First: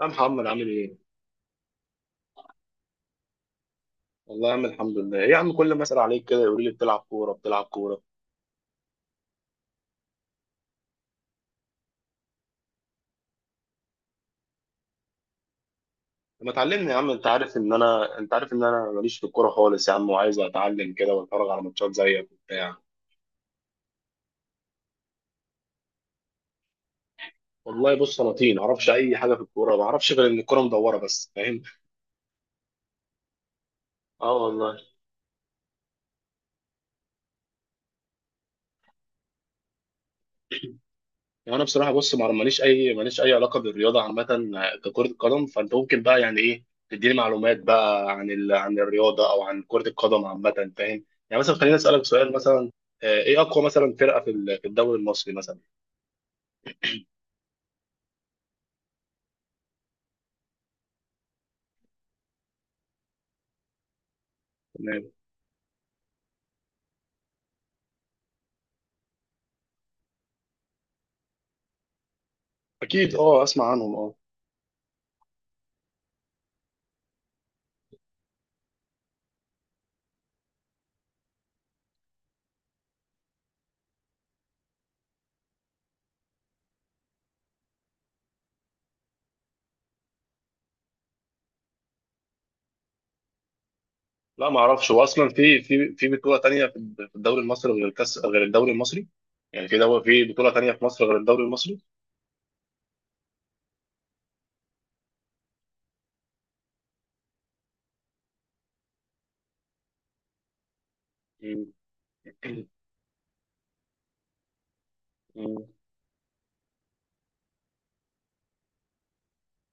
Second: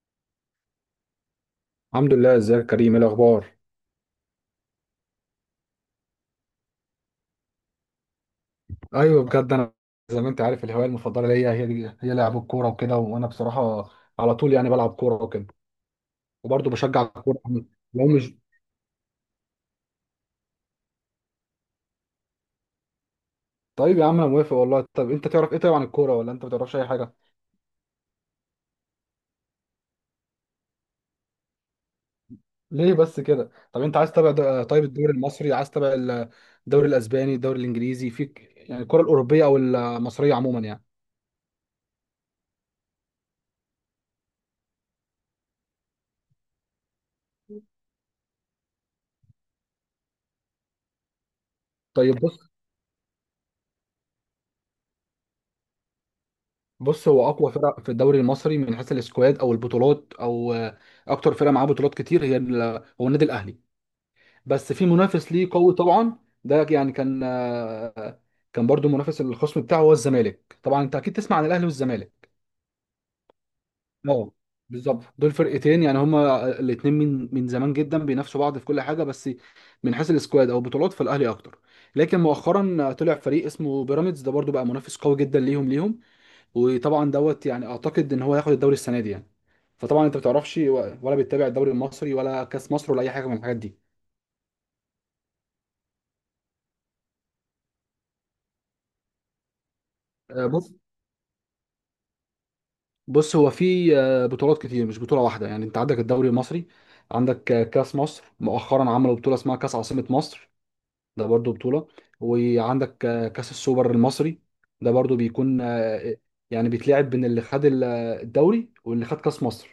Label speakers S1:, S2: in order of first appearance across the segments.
S1: يا محمد عامل ايه؟
S2: الحمد لله، ازيك يا كريم؟ ايه الاخبار؟
S1: والله يا عم الحمد لله، إيه يا عم كل ما اسال عليك كده يقول لي بتلعب كوره.
S2: ايوه بجد، انا زي ما انت عارف الهوايه المفضله ليا هي دي، هي لعب الكوره وكده، وانا بصراحه على طول يعني بلعب كوره وكده.
S1: طب ما
S2: وبرضه
S1: تعلمني يا
S2: بشجع
S1: عم انت
S2: الكوره
S1: عارف ان
S2: لو
S1: انا انت
S2: مش...
S1: عارف ان انا ماليش في الكوره خالص يا عم وعايز اتعلم كده واتفرج على ماتشات زيك وبتاع.
S2: طيب يا عم انا موافق والله. طب انت تعرف ايه طيب عن الكوره، ولا انت ما تعرفش اي حاجه؟
S1: والله بص انا طين ما اعرفش اي حاجه في الكوره، ما اعرفش غير ان الكوره مدوره بس فاهم؟
S2: ليه بس كده؟ طب انت عايز تتابع
S1: اه والله.
S2: طيب الدوري المصري، عايز تتابع الدوري الاسباني، الدوري الانجليزي؟ فيك يعني الكوره الاوروبيه او المصريه عموما يعني؟
S1: يعني انا بصراحه بص ما ماليش اي ماليش اي علاقه بالرياضه عامه ككره القدم، فانت ممكن بقى يعني ايه تديني معلومات بقى عن الرياضه او عن كره القدم عامه، فاهم؟ يعني مثلا خليني اسالك
S2: طيب.
S1: سؤال مثلا، ايه اقوى مثلا فرقه في الدوري المصري مثلا؟
S2: بص، هو اقوى فرق في الدوري المصري من حيث السكواد او البطولات، او اكتر فرقه معاه بطولات كتير، هي هو النادي الاهلي. بس في
S1: تمام.
S2: منافس ليه قوي طبعا. ده يعني كان كان برضو منافس الخصم بتاعه هو الزمالك. طبعا انت اكيد تسمع عن الاهلي والزمالك.
S1: اكيد اه اسمع عنهم اه.
S2: اه بالظبط، دول فرقتين يعني هما الاثنين من زمان جدا بينافسوا بعض في كل حاجه. بس من حيث السكواد او البطولات فالاهلي اكتر. لكن مؤخرا طلع فريق اسمه بيراميدز، ده برضو بقى منافس قوي جدا ليهم وطبعا دوت يعني اعتقد ان هو هياخد الدوري السنه دي يعني. فطبعا انت ما بتعرفش ولا بتتابع الدوري المصري ولا كاس مصر ولا اي حاجه من الحاجات دي؟
S1: لا ما اعرفش، هو اصلا في بطوله تانية في الدوري المصري غير الكاس غير الدوري المصري؟ يعني في دوري، في بطوله تانية
S2: بص.
S1: في مصر غير الدوري المصري؟
S2: هو في بطولات كتير مش بطوله واحده يعني. انت عندك الدوري المصري، عندك كاس مصر، مؤخرا عملوا بطوله اسمها كاس عاصمه مصر، ده برضو
S1: مم.
S2: بطوله. وعندك كاس السوبر المصري، ده برضو
S1: مم.
S2: بيكون يعني بيتلعب بين اللي خد الدوري واللي خد كاس مصر،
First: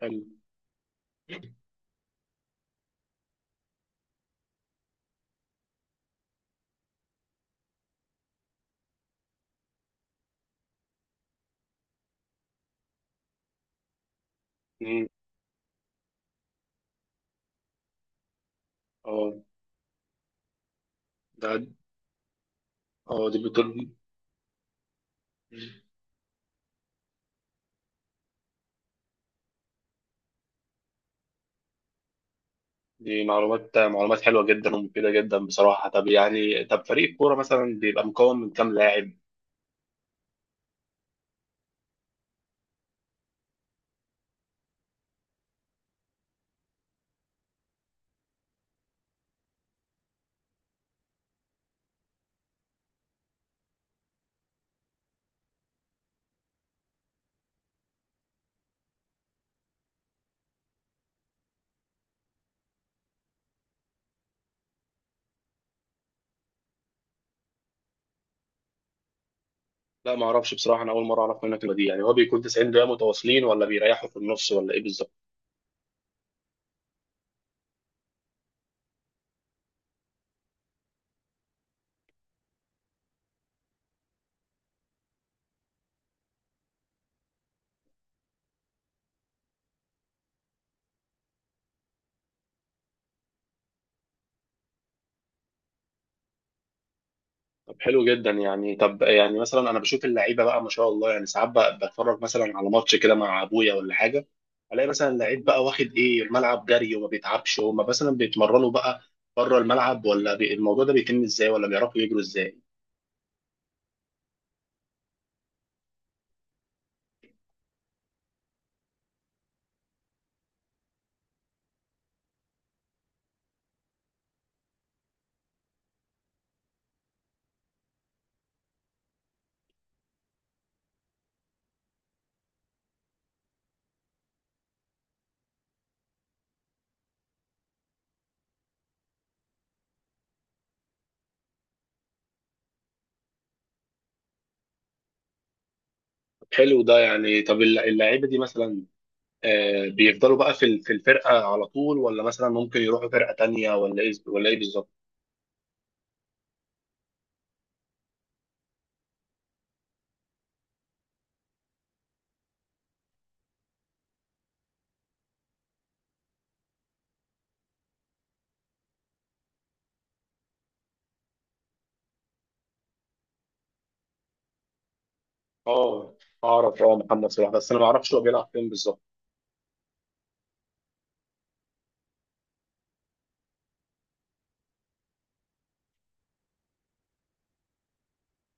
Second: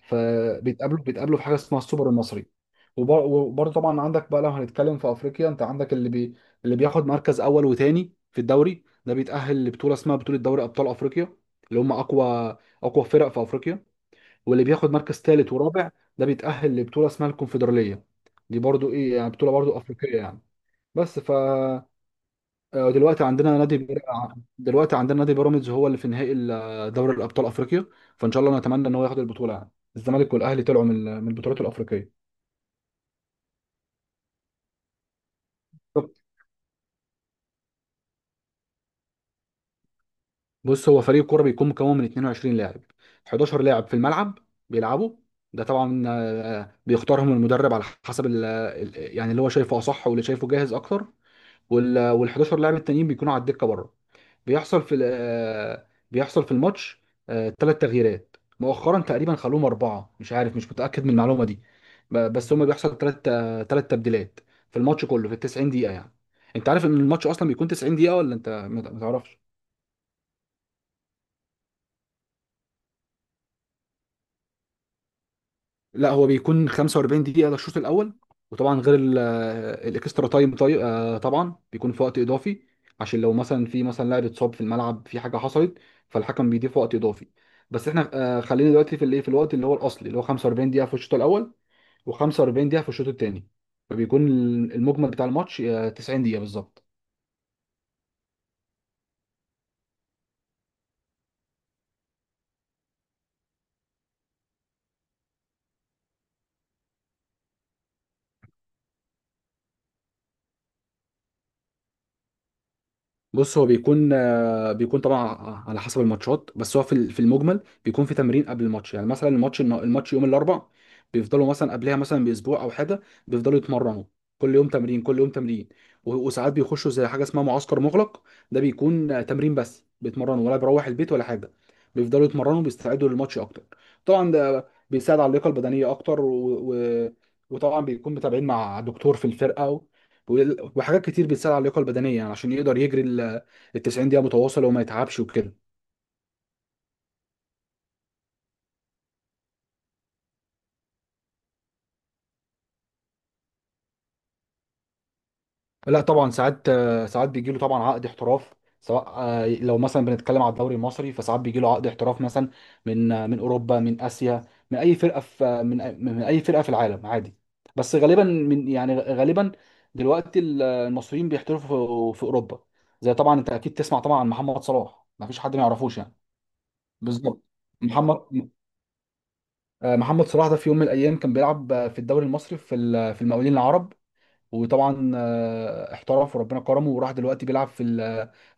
S1: حلو.
S2: فبيتقابلوا في حاجه اسمها السوبر المصري. وبرضه طبعا عندك بقى لو هنتكلم في افريقيا، انت عندك اللي بياخد مركز اول وتاني في الدوري، ده بيتاهل لبطوله اسمها بطوله دوري ابطال افريقيا، اللي هم اقوى فرق في افريقيا. واللي بياخد
S1: مم.
S2: مركز ثالث ورابع ده بيتاهل لبطوله اسمها الكونفدراليه، دي برضه ايه يعني
S1: اه.
S2: بطوله برضه افريقيه يعني. بس ف
S1: ده اه
S2: دلوقتي
S1: دي بطوله.
S2: دلوقتي عندنا نادي بيراميدز هو اللي في نهائي دوري الابطال افريقيا. فان شاء الله نتمنى ان هو ياخد البطوله يعني. الزمالك والاهلي طلعوا من البطولات الافريقيه.
S1: دي معلومات معلومات حلوة جدا ومفيدة جدا بصراحة. طب
S2: طب
S1: يعني، طب فريق الكورة مثلا بيبقى مكون من كام لاعب؟
S2: بص، هو فريق كوره بيكون مكون من 22 لاعب، 11 لاعب في الملعب بيلعبوا. ده طبعا بيختارهم المدرب على حسب يعني اللي هو شايفه اصح واللي شايفه جاهز اكتر. وال 11 لاعب التانيين بيكونوا على الدكه بره. بيحصل في بيحصل في الماتش ثلاث تغييرات، مؤخرا تقريبا خلوهم اربعه، مش عارف مش متاكد من المعلومه دي. بس هما بيحصل ثلاث تبديلات في الماتش كله في ال 90 دقيقه يعني. انت عارف ان الماتش اصلا بيكون 90 دقيقه ولا انت ما تعرفش؟
S1: لا ما اعرفش بصراحة، انا اول مرة اعرف منك المعلومة دي. يعني هو بيكون 90 دقيقة متواصلين ولا بيريحوا في النص ولا ايه بالظبط؟
S2: لا هو بيكون 45 دقيقة للشوط الأول، وطبعا غير الاكسترا تايم طبعا بيكون في وقت إضافي، عشان لو مثلا في مثلا لاعب اتصاب في الملعب، في حاجة حصلت، فالحكم بيضيف وقت إضافي. بس احنا خلينا دلوقتي في الايه، في الوقت اللي هو الأصلي اللي هو 45 دقيقة في الشوط الأول و45 دقيقة في الشوط الثاني، فبيكون المجمل بتاع الماتش 90 دقيقة بالظبط.
S1: طب حلو جدا. يعني طب يعني مثلا انا بشوف اللعيبة بقى ما شاء الله، يعني ساعات بقى بتفرج مثلا على ماتش كده مع ابويا ولا حاجة، الاقي مثلا اللعيب بقى واخد ايه الملعب جري وما بيتعبش. هما مثلا بيتمرنوا بقى بره الملعب الموضوع ده بيتم ازاي؟ ولا بيعرفوا يجروا ازاي؟
S2: بص هو بيكون بيكون طبعا على حسب الماتشات. بس هو في في المجمل بيكون في تمرين قبل الماتش. يعني مثلا الماتش يوم الاربع، بيفضلوا مثلا قبلها مثلا باسبوع او حاجه بيفضلوا يتمرنوا، كل يوم تمرين، كل يوم تمرين. وساعات بيخشوا زي حاجه اسمها معسكر مغلق، ده بيكون تمرين بس، بيتمرنوا ولا بيروح البيت ولا حاجه، بيفضلوا يتمرنوا بيستعدوا للماتش اكتر. طبعا ده بيساعد على اللياقه البدنيه اكتر و... وطبعا بيكون متابعين مع دكتور في الفرقه، وحاجات كتير بتساعد على اللياقه البدنيه يعني عشان يقدر يجري ال 90 دقيقه متواصله وما يتعبش وكده.
S1: طب حلو ده. يعني طب اللعيبة دي مثلا بيفضلوا بقى في الفرقة على طول، ولا مثلا ممكن يروحوا فرقة تانية ولا ايه ولا ايه بالظبط؟
S2: لا طبعا ساعات، بيجي له طبعا عقد احتراف، سواء لو مثلا بنتكلم على الدوري المصري، فساعات بيجي له عقد احتراف مثلا من من اوروبا، من اسيا، من اي فرقه من اي فرقه في العالم عادي. بس غالبا من يعني غالبا دلوقتي المصريين بيحترفوا في اوروبا. زي طبعا انت اكيد تسمع طبعا عن محمد صلاح، ما فيش حد ما يعرفوش
S1: اه
S2: يعني.
S1: اعرف اه محمد
S2: بالظبط.
S1: صلاح، بس انا ما اعرفش هو بيلعب
S2: محمد
S1: فين بالظبط.
S2: محمد صلاح ده في يوم من الايام كان بيلعب في الدوري المصري في في المقاولين العرب. وطبعا احترف وربنا كرمه وراح دلوقتي بيلعب في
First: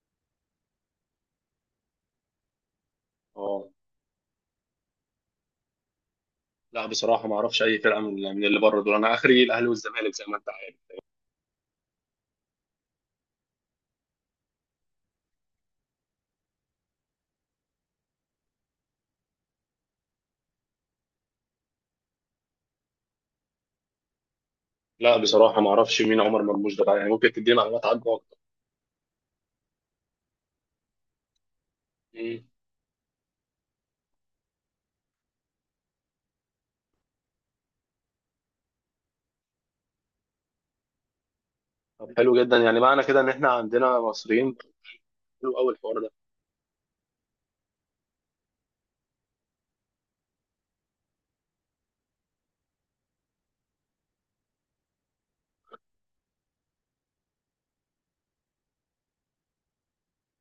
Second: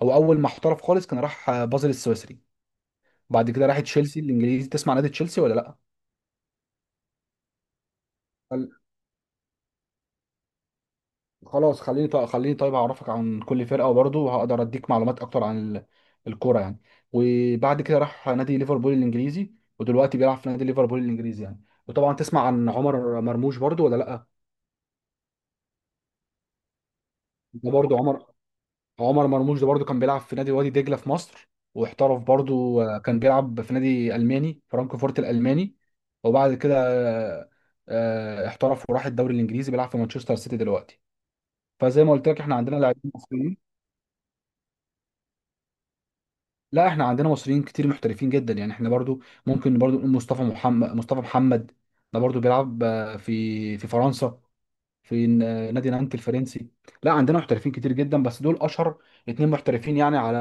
S2: او اول ما احترف خالص كان راح بازل السويسري، بعد
S1: اه.
S2: كده راح تشيلسي الانجليزي. تسمع نادي تشيلسي ولا لا؟
S1: لا بصراحة ما اعرفش اي فرقة من اللي
S2: خل-
S1: بره دول، انا اخري الاهلي والزمالك زي ما انت عارف.
S2: خلاص خليني طيب، خليني طيب اعرفك عن كل فرقه وبرضه وهقدر اديك معلومات اكتر عن الكوره يعني. وبعد كده راح نادي ليفربول الانجليزي، ودلوقتي بيلعب في نادي ليفربول الانجليزي يعني. وطبعا تسمع عن عمر مرموش برضه ولا لا؟
S1: لا بصراحة ما اعرفش مين عمر مرموش ده بقى، يعني ممكن تديني
S2: ده
S1: معلومات
S2: برضه
S1: عنه اكتر؟
S2: عمر مرموش ده برضو كان بيلعب في نادي وادي دجله في مصر، واحترف
S1: مم.
S2: برضو كان بيلعب في نادي الماني فرانكفورت الالماني. وبعد كده احترف وراح الدوري الانجليزي، بيلعب في مانشستر سيتي دلوقتي. فزي
S1: طب
S2: ما قلت
S1: حلو
S2: لك احنا
S1: جدا.
S2: عندنا
S1: يعني معنى
S2: لاعبين
S1: كده ان احنا
S2: مصريين.
S1: عندنا مصريين، حلو قوي الحوار ده.
S2: لا احنا عندنا مصريين كتير محترفين جدا يعني، احنا برضو ممكن برضو نقول مصطفى محمد. ده برضو بيلعب في فرنسا، في نادي نانت الفرنسي. لا عندنا محترفين كتير جدا، بس دول اشهر اتنين محترفين يعني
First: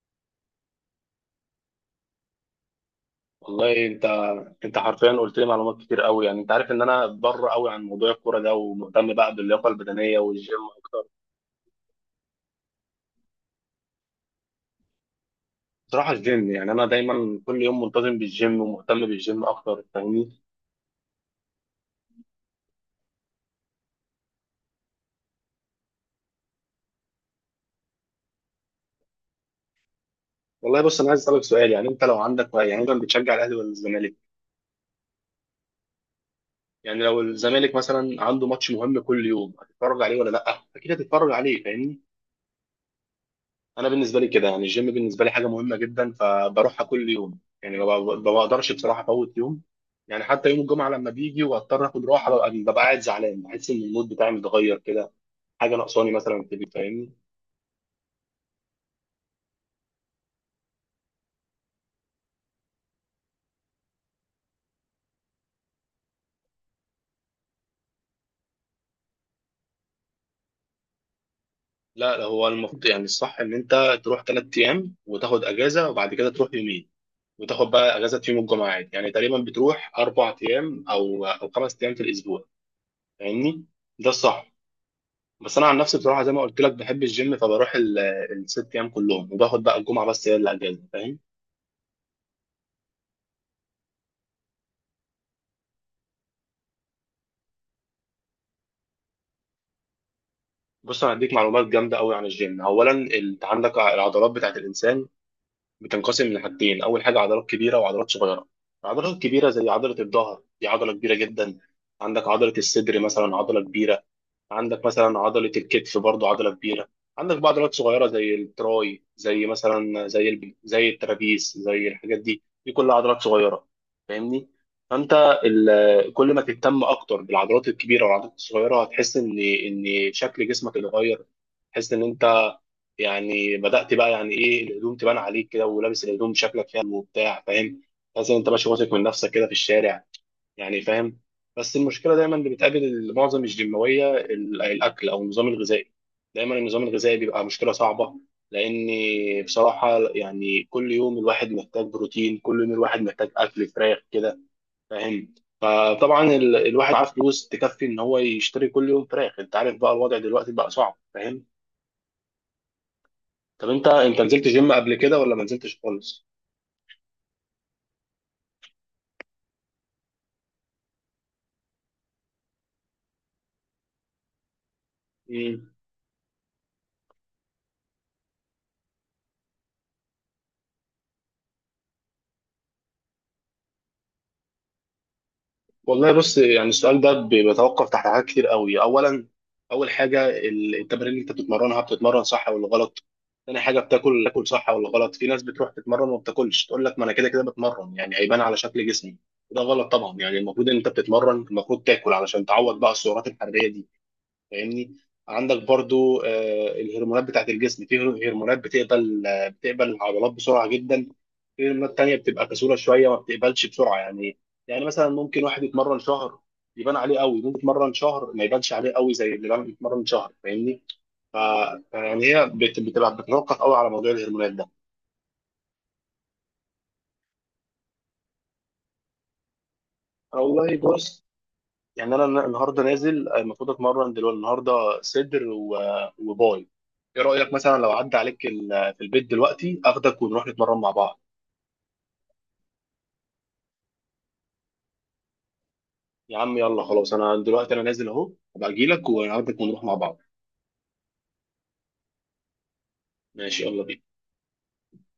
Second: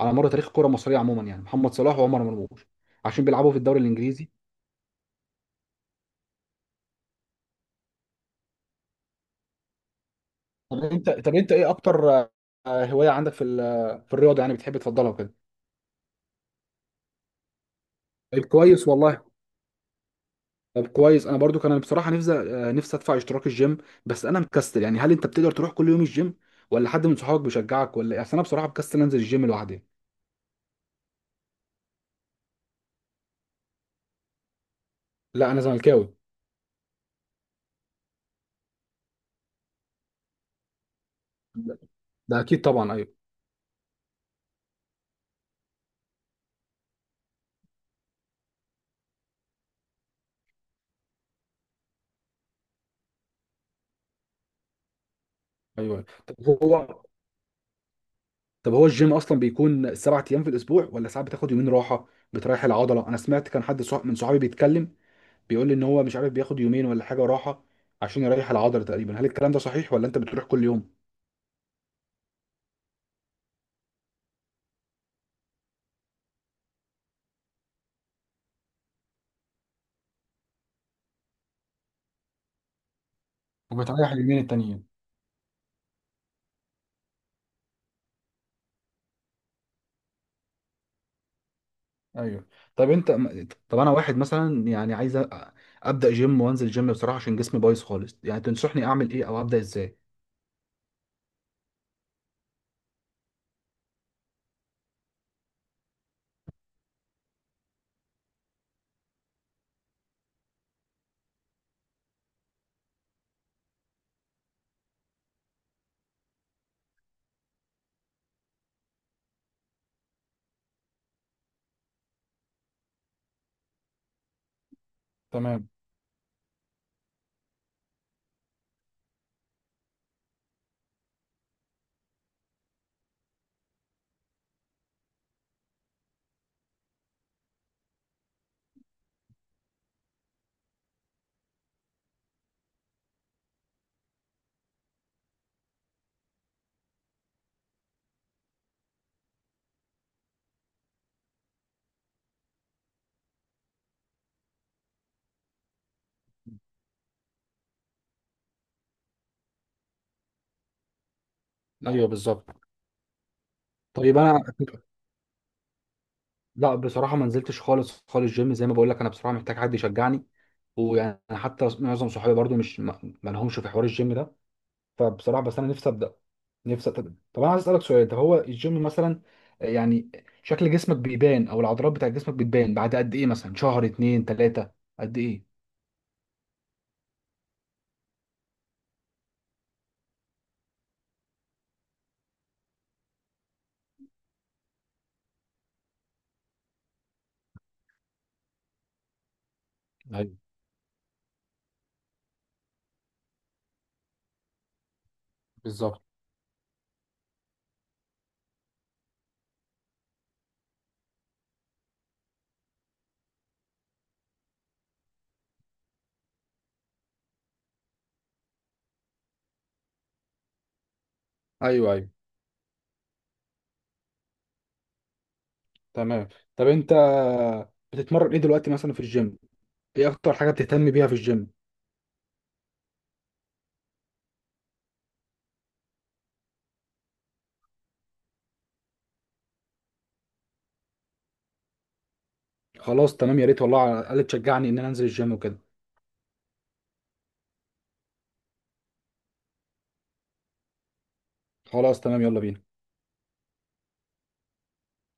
S2: على مر تاريخ الكره المصريه عموما يعني، محمد صلاح وعمر مرموش، عشان بيلعبوا في الدوري
S1: والله انت،
S2: الانجليزي.
S1: انت حرفيا قلت لي معلومات كتير قوي. يعني انت عارف ان انا بره قوي عن موضوع الكوره ده، ومهتم بقى باللياقه البدنيه والجيم اكتر.
S2: طب انت ايه اكتر هوايه عندك في في الرياضه يعني بتحب تفضلها وكده؟
S1: بصراحة الجيم، يعني أنا دايما كل يوم منتظم
S2: طيب
S1: بالجيم
S2: كويس
S1: ومهتم
S2: والله.
S1: بالجيم أكتر، فاهمني؟
S2: طب كويس، انا برضو كان بصراحه نفسي نفسي ادفع اشتراك الجيم، بس انا مكسل. يعني هل انت بتقدر تروح كل يوم الجيم، ولا حد من صحابك بيشجعك ولا ايه؟ اصل انا بصراحه مكسل انزل الجيم لوحدي.
S1: والله بص، أنا عايز أسألك سؤال، يعني أنت لو عندك، يعني أنت بتشجع الأهلي ولا الزمالك؟
S2: لا انا زملكاوي.
S1: يعني لو الزمالك مثلا عنده ماتش مهم كل يوم هتتفرج عليه ولا لأ؟ أكيد هتتفرج عليه، فاهمني؟
S2: ده اكيد طبعا، ايوه،
S1: أنا بالنسبة لي كده، يعني الجيم بالنسبة لي حاجة مهمة جدا، فبروحها كل يوم، يعني ما بقدرش بصراحة أفوت يوم. يعني حتى يوم الجمعة لما بيجي وأضطر آخد راحة، ببقى قاعد زعلان، بحس إن المود بتاعي متغير كده، حاجة
S2: ايوه.
S1: ناقصاني مثلا في البيت،
S2: هو
S1: فاهمني؟
S2: طب هو الجيم اصلا بيكون 7 ايام في الاسبوع، ولا ساعات بتاخد يومين راحه بتريح العضله؟ انا سمعت كان حد من صحابي بيتكلم، بيقول لي ان هو مش عارف بياخد يومين ولا حاجه راحه عشان يريح العضله تقريبا. هل الكلام ده صحيح، ولا انت بتروح كل يوم
S1: لا لا، هو المفروض يعني الصح ان انت تروح 3 ايام وتاخد اجازه، وبعد كده تروح يومين وتاخد بقى اجازه في يوم الجمعه عادي. يعني تقريبا بتروح 4 ايام او 5 ايام في الاسبوع، فاهمني؟ ده
S2: وبتريح اليومين
S1: الصح.
S2: التانيين؟
S1: بس انا عن نفسي بصراحه زي ما قلت لك بحب الجيم، فبروح الـ6 ايام كلهم، وباخد بقى الجمعه بس هي اللي اجازه، فاهم؟
S2: ايوه. طب انت طب انا واحد مثلا يعني عايز ابدا جيم وانزل جيم بصراحه عشان جسمي بايظ خالص يعني، تنصحني اعمل ايه او ابدا ازاي؟
S1: بص انا هديك معلومات جامده قوي عن الجيم. اولا انت عندك العضلات بتاعت الانسان بتنقسم لحاجتين، اول حاجه عضلات كبيره وعضلات صغيره. العضلات الكبيره زي عضله الظهر، دي عضله كبيره جدا. عندك عضله الصدر مثلا عضله كبيره. عندك مثلا عضله الكتف برضو عضله كبيره. عندك بقى عضلات صغيره زي التراي، زي مثلا زي الترابيس، زي الحاجات دي، دي كلها عضلات صغيره، فاهمني؟ فانت
S2: تمام.
S1: كل ما تهتم اكتر بالعضلات الكبيره والعضلات الصغيره، هتحس ان شكل جسمك اتغير، تحس ان انت يعني بدأت بقى يعني ايه الهدوم تبان عليك كده، ولابس الهدوم شكلك حلو وبتاع، فاهم؟ تحس ان انت ماشي واثق من نفسك كده في الشارع، يعني فاهم؟ بس المشكله دايما اللي بتقابل معظم الجيماويه الاكل او النظام الغذائي. دايما النظام الغذائي بيبقى مشكله صعبه، لان بصراحه يعني كل يوم الواحد محتاج بروتين، كل يوم الواحد محتاج اكل فراخ كده، فاهم؟ فطبعا الواحد معاه فلوس تكفي ان هو يشتري كل يوم فراخ، انت عارف بقى الوضع دلوقتي بقى صعب، فاهم؟
S2: ايوه بالظبط.
S1: طب انت،
S2: طيب
S1: انت
S2: انا
S1: نزلت جيم قبل كده ولا ما نزلتش خالص؟
S2: لا بصراحة ما نزلتش خالص خالص جيم زي ما بقول لك انا بصراحة محتاج حد يشجعني ويعني حتى معظم صحابي برضو مش ما ما لهمش في حوار الجيم ده فبصراحة بس
S1: مم.
S2: انا نفسي ابدأ نفسي أبدأ. طب انا عايز اسألك سؤال طب هو الجيم مثلا يعني شكل جسمك بيبان او العضلات بتاع جسمك بتبان بعد قد ايه مثلا شهر اتنين تلاتة قد ايه
S1: والله بص، يعني السؤال ده بيتوقف تحت حاجات كتير قوي. اولا اول حاجه التمارين اللي انت بتتمرنها، بتتمرن صح ولا غلط؟ تاني حاجه بتاكل، تاكل صح ولا غلط؟ في ناس بتروح تتمرن وما بتاكلش، تقول لك ما انا كده كده بتمرن يعني هيبان على شكل جسمي، وده غلط طبعا.
S2: ايوه
S1: يعني المفروض ان انت بتتمرن المفروض تاكل علشان تعوض بقى السعرات الحراريه دي، فاهمني؟ عندك
S2: بالظبط
S1: برضو الهرمونات بتاعت الجسم، في هرمونات بتقبل بتقبل العضلات بسرعة جدا، في هرمونات تانية بتبقى كسولة شوية ما بتقبلش بسرعة يعني. يعني مثلا ممكن واحد يتمرن شهر يبان عليه قوي، ممكن يتمرن شهر ما يبانش عليه قوي زي يتمرن شهر، فاهمني؟ ف-
S2: ايوه، ايوه.
S1: فيعني هي بتبقى بتتوقف قوي على موضوع الهرمونات ده.
S2: تمام. طب انت بتتمرن ايه دلوقتي مثلا في الجيم؟ ايه اكتر حاجة
S1: والله
S2: بتهتم بيها في
S1: بص،
S2: الجيم؟
S1: يعني انا النهارده نازل، المفروض اتمرن دلوقتي النهارده صدر و- وباي. ايه رايك مثلا لو عدى عليك في البيت دلوقتي اخدك ونروح نتمرن مع بعض؟
S2: خلاص تمام يا ريت والله، على الاقل تشجعني ان انا انزل الجيم وكده.
S1: يا عم يلا خلاص، انا دلوقتي انا نازل اهو، هبقى اجي لك واخدك ونروح مع بعض.
S2: خلاص تمام يلا بينا.
S1: ماشي يلا بينا.